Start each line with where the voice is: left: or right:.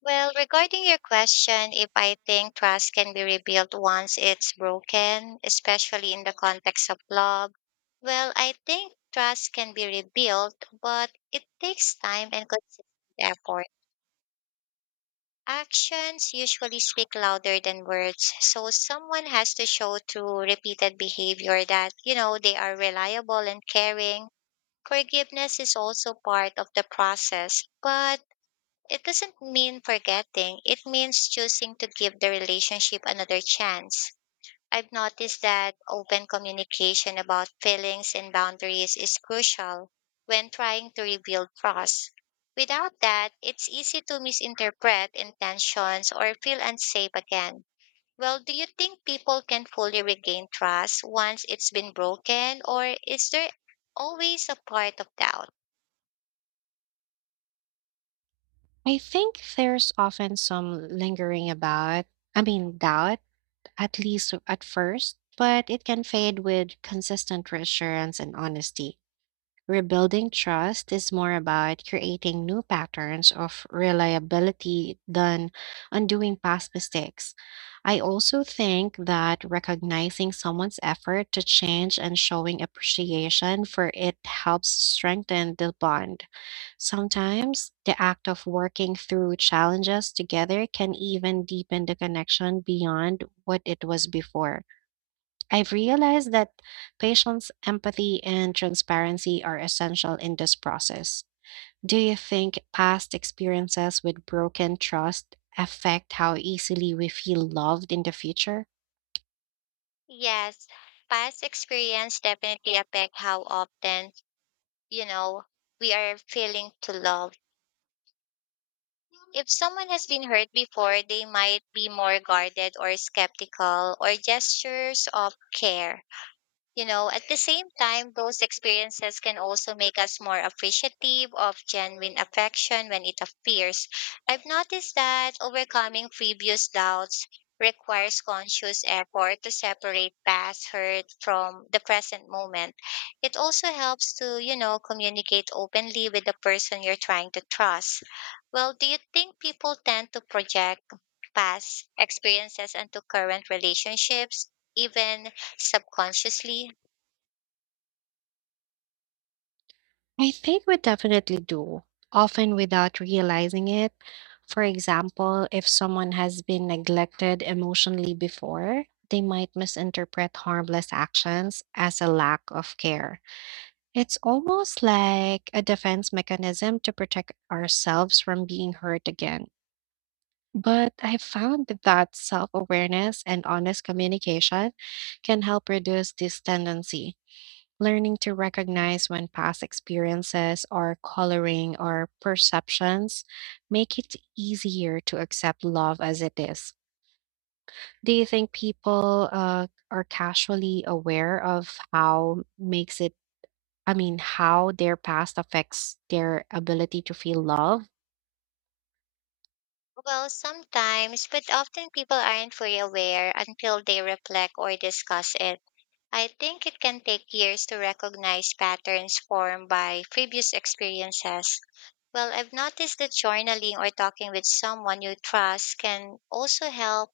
left: Well, regarding your question, if I think trust can be rebuilt once it's broken, especially in the context of love, well, I think trust can be rebuilt, but it takes time and consistent effort. Actions usually speak louder than words, so someone has to show through repeated behavior that, you know, they are reliable and caring. Forgiveness is also part of the process, but it doesn't mean forgetting, it means choosing to give the relationship another chance. I've noticed that open communication about feelings and boundaries is crucial when trying to rebuild trust. Without that, it's easy to misinterpret intentions or feel unsafe again. Well, do you think people can fully regain trust once it's been broken, or is there always a part of doubt?
right: I think there's often some lingering doubt, at least at first, but it can fade with consistent reassurance and honesty. Rebuilding trust is more about creating new patterns of reliability than undoing past mistakes. I also think that recognizing someone's effort to change and showing appreciation for it helps strengthen the bond. Sometimes the act of working through challenges together can even deepen the connection beyond what it was before. I've realized that patience, empathy, and transparency are essential in this process. Do you think past experiences with broken trust affect how easily we feel loved in the future?
left: Yes, past experience definitely affect how often, you know, we are feeling to love. If someone has been hurt before, they might be more guarded or skeptical or gestures of care. You know, at the same time, those experiences can also make us more appreciative of genuine affection when it appears. I've noticed that overcoming previous doubts requires conscious effort to separate past hurt from the present moment. It also helps to, communicate openly with the person you're trying to trust. Well, do you think people tend to project past experiences into current relationships, even subconsciously?
right: I think we definitely do, often without realizing it. For example, if someone has been neglected emotionally before, they might misinterpret harmless actions as a lack of care. It's almost like a defense mechanism to protect ourselves from being hurt again. But I found that self awareness and honest communication can help reduce this tendency. Learning to recognize when past experiences are coloring our perceptions make it easier to accept love as it is. Do you think people are casually aware of how makes it I mean, how their past affects their ability to feel love?
left: Well, sometimes, but often people aren't fully aware until they reflect or discuss it. I think it can take years to recognize patterns formed by previous experiences. Well, I've noticed that journaling or talking with someone you trust can also help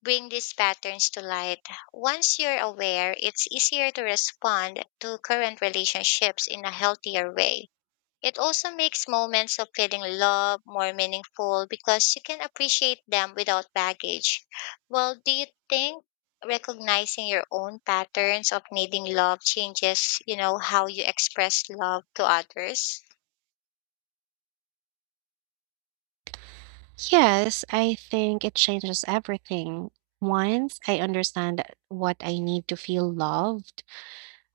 left: bring these patterns to light. Once you're aware, it's easier to respond to current relationships in a healthier way. It also makes moments of feeling love more meaningful because you can appreciate them without baggage. Well, do you think recognizing your own patterns of needing love changes, how you express love to others?
right: Yes, I think it changes everything. Once I understand what I need to feel loved,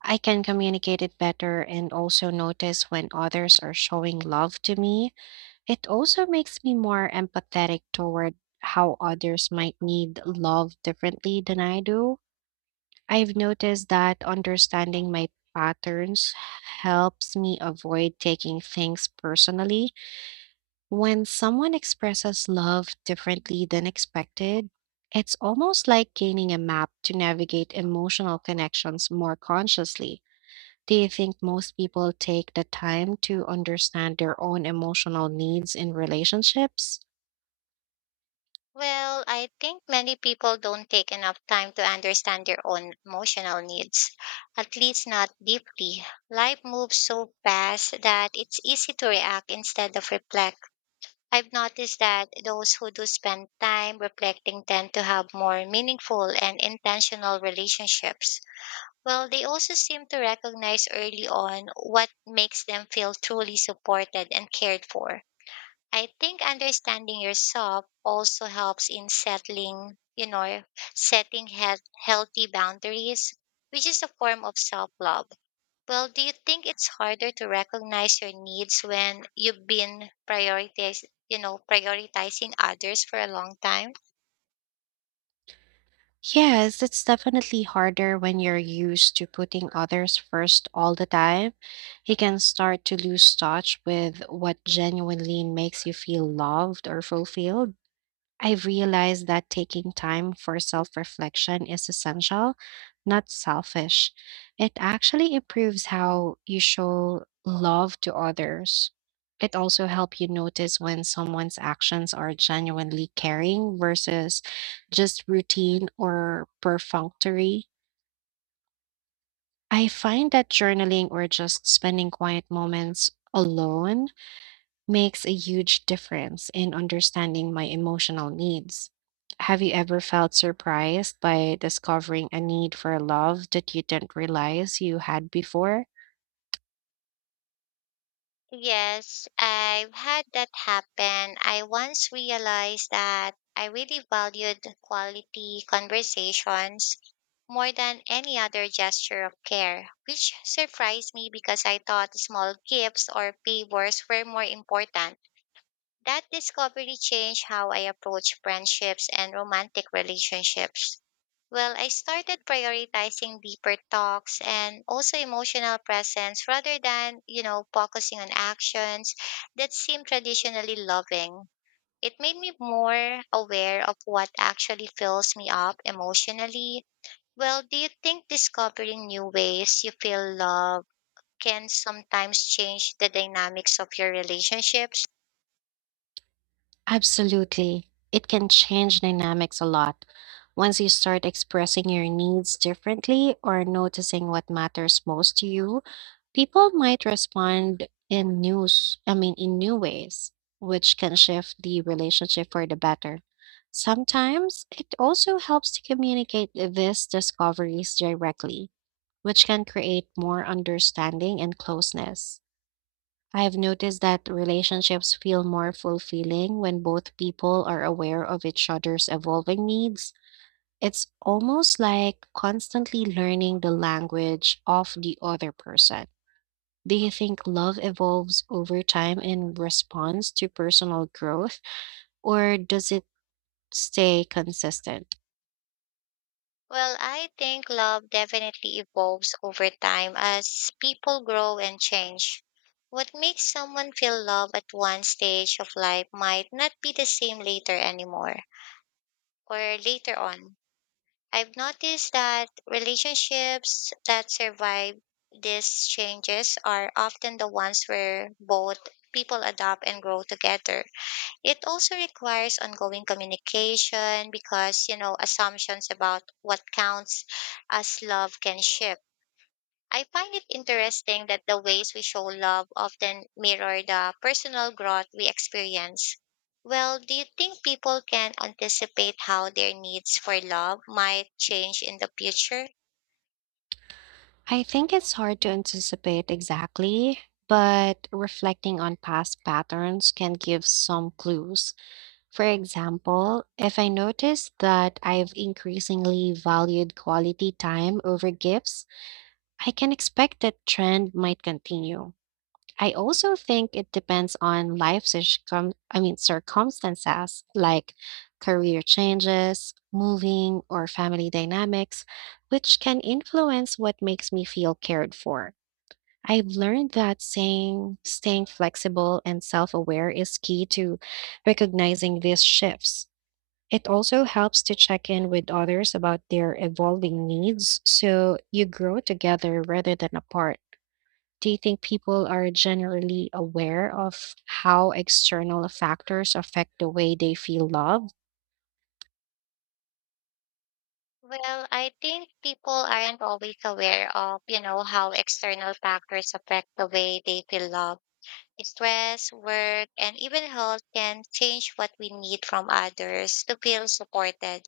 right: I can communicate it better and also notice when others are showing love to me. It also makes me more empathetic toward how others might need love differently than I do. I've noticed that understanding my patterns helps me avoid taking things personally. When someone expresses love differently than expected, it's almost like gaining a map to navigate emotional connections more consciously. Do you think most people take the time to understand their own emotional needs in relationships?
left: Well, I think many people don't take enough time to understand their own emotional needs, at least not deeply. Life moves so fast that it's easy to react instead of reflect. I've noticed that those who do spend time reflecting tend to have more meaningful and intentional relationships. Well, they also seem to recognize early on what makes them feel truly supported and cared for. I think understanding yourself also helps in settling, setting healthy boundaries, which is a form of self love. Well, do you think it's harder to recognize your needs when you've been prioritizing, prioritizing others for a long time?
right: Yes, it's definitely harder when you're used to putting others first all the time. You can start to lose touch with what genuinely makes you feel loved or fulfilled. I realized that taking time for self reflection is essential, not selfish. It actually improves how you show love to others. It also helps you notice when someone's actions are genuinely caring versus just routine or perfunctory. I find that journaling or just spending quiet moments alone makes a huge difference in understanding my emotional needs. Have you ever felt surprised by discovering a need for love that you didn't realize you had before?
left: Yes, I've had that happen. I once realized that I really valued quality conversations more than any other gesture of care, which surprised me because I thought small gifts or favors were more important. That discovery changed how I approach friendships and romantic relationships. Well, I started prioritizing deeper talks and also emotional presence rather than, focusing on actions that seem traditionally loving. It made me more aware of what actually fills me up emotionally. Well, do you think discovering new ways you feel love can sometimes change the dynamics of your relationships?
right: Absolutely. It can change dynamics a lot. Once you start expressing your needs differently or noticing what matters most to you, people might respond in news, I mean, in new ways, which can shift the relationship for the better. Sometimes it also helps to communicate these discoveries directly, which can create more understanding and closeness. I have noticed that relationships feel more fulfilling when both people are aware of each other's evolving needs. It's almost like constantly learning the language of the other person. Do you think love evolves over time in response to personal growth, or does it stay consistent?
left: Well, I think love definitely evolves over time as people grow and change. What makes someone feel love at one stage of life might not be the same later anymore or later on. I've noticed that relationships that survive these changes are often the ones where both people adapt and grow together. It also requires ongoing communication because, assumptions about what counts as love can shift. I find it interesting that the ways we show love often mirror the personal growth we experience. Well, do you think people can anticipate how their needs for love might change in the future?
right: I think it's hard to anticipate exactly, but reflecting on past patterns can give some clues. For example, if I notice that I've increasingly valued quality time over gifts, I can expect that trend might continue. I also think it depends on life circum I mean circumstances like career changes, moving, or family dynamics, which can influence what makes me feel cared for. I've learned that saying staying flexible and self-aware is key to recognizing these shifts. It also helps to check in with others about their evolving needs so you grow together rather than apart. Do you think people are generally aware of how external factors affect the way they feel loved?
left: Well, I think people aren't always aware of, how external factors affect the way they feel love. Stress, work, and even health can change what we need from others to feel supported.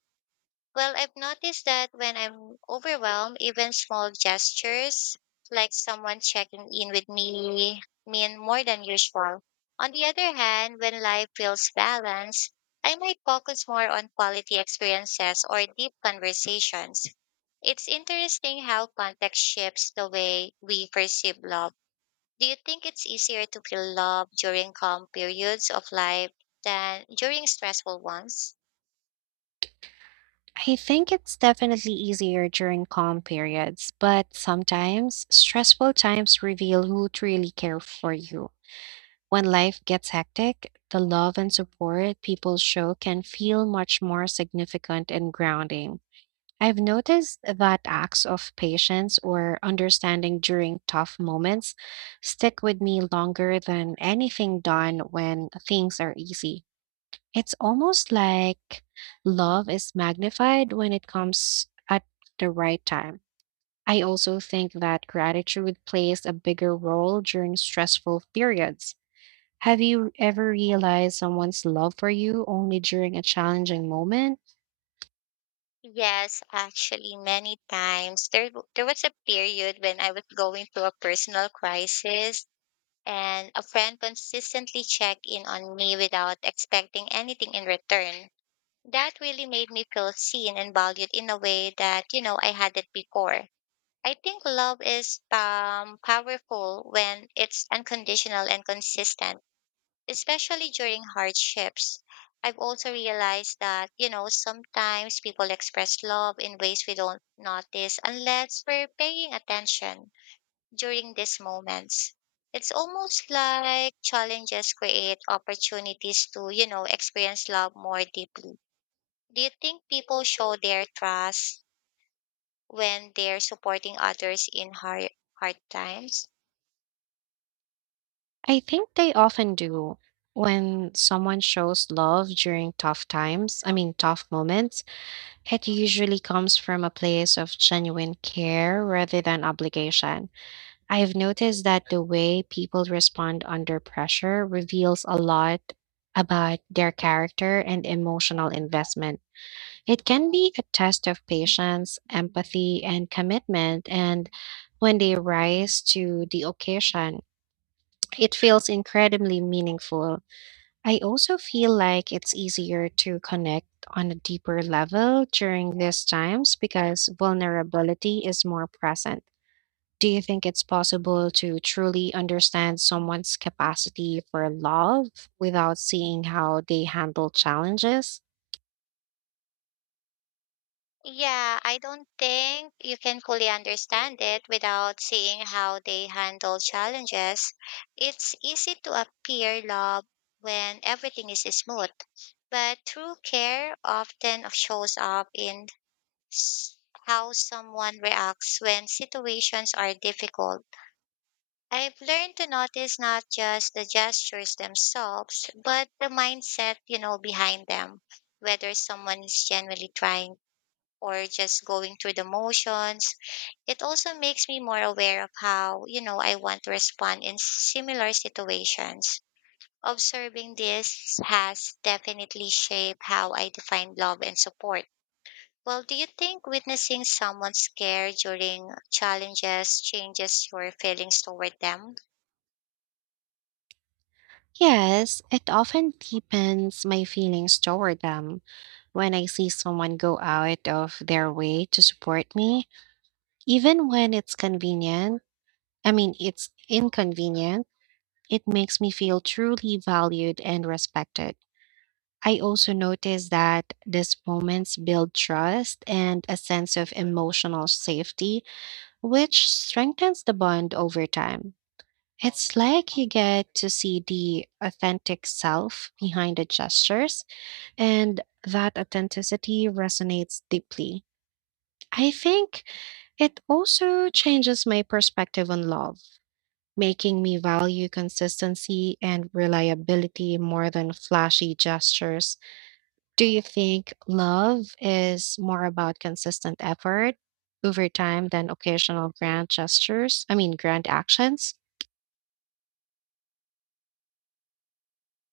left: Well, I've noticed that when I'm overwhelmed, even small gestures like someone checking in with me mean more than usual. On the other hand, when life feels balanced, I might focus more on quality experiences or deep conversations. It's interesting how context shapes the way we perceive love. Do you think it's easier to feel love during calm periods of life than during stressful ones?
right: I think it's definitely easier during calm periods, but sometimes stressful times reveal who truly care for you. When life gets hectic, the love and support people show can feel much more significant and grounding. I've noticed that acts of patience or understanding during tough moments stick with me longer than anything done when things are easy. It's almost like love is magnified when it comes at the right time. I also think that gratitude plays a bigger role during stressful periods. Have you ever realized someone's love for you only during a challenging moment?
left: Yes, actually, many times there was a period when I was going through a personal crisis, and a friend consistently checked in on me without expecting anything in return. That really made me feel seen and valued in a way that I hadn't before. I think love is powerful when it's unconditional and consistent, especially during hardships. I've also realized that, sometimes people express love in ways we don't notice unless we're paying attention during these moments. It's almost like challenges create opportunities to, experience love more deeply. Do you think people show their trust when they're supporting others in hard times?
right: I think they often do. When someone shows love during tough times, I mean, tough moments, it usually comes from a place of genuine care rather than obligation. I've noticed that the way people respond under pressure reveals a lot about their character and emotional investment. It can be a test of patience, empathy, and commitment, and when they rise to the occasion. It feels incredibly meaningful. I also feel like it's easier to connect on a deeper level during these times because vulnerability is more present. Do you think it's possible to truly understand someone's capacity for love without seeing how they handle challenges?
left: Yeah, I don't think you can fully understand it without seeing how they handle challenges. It's easy to appear love when everything is smooth, but true care often shows up in s- how someone reacts when situations are difficult. I've learned to notice not just the gestures themselves, but the mindset, behind them, whether someone is genuinely trying or just going through the motions. It also makes me more aware of how, I want to respond in similar situations. Observing this has definitely shaped how I define love and support. Well, do you think witnessing someone scared during challenges changes your feelings toward them?
right: Yes, it often deepens my feelings toward them when I see someone go out of their way to support me, even when it's convenient. I mean, it's inconvenient. It makes me feel truly valued and respected. I also notice that these moments build trust and a sense of emotional safety, which strengthens the bond over time. It's like you get to see the authentic self behind the gestures, and that authenticity resonates deeply. I think it also changes my perspective on love, making me value consistency and reliability more than flashy gestures. Do you think love is more about consistent effort over time than occasional grand gestures? I mean, grand actions?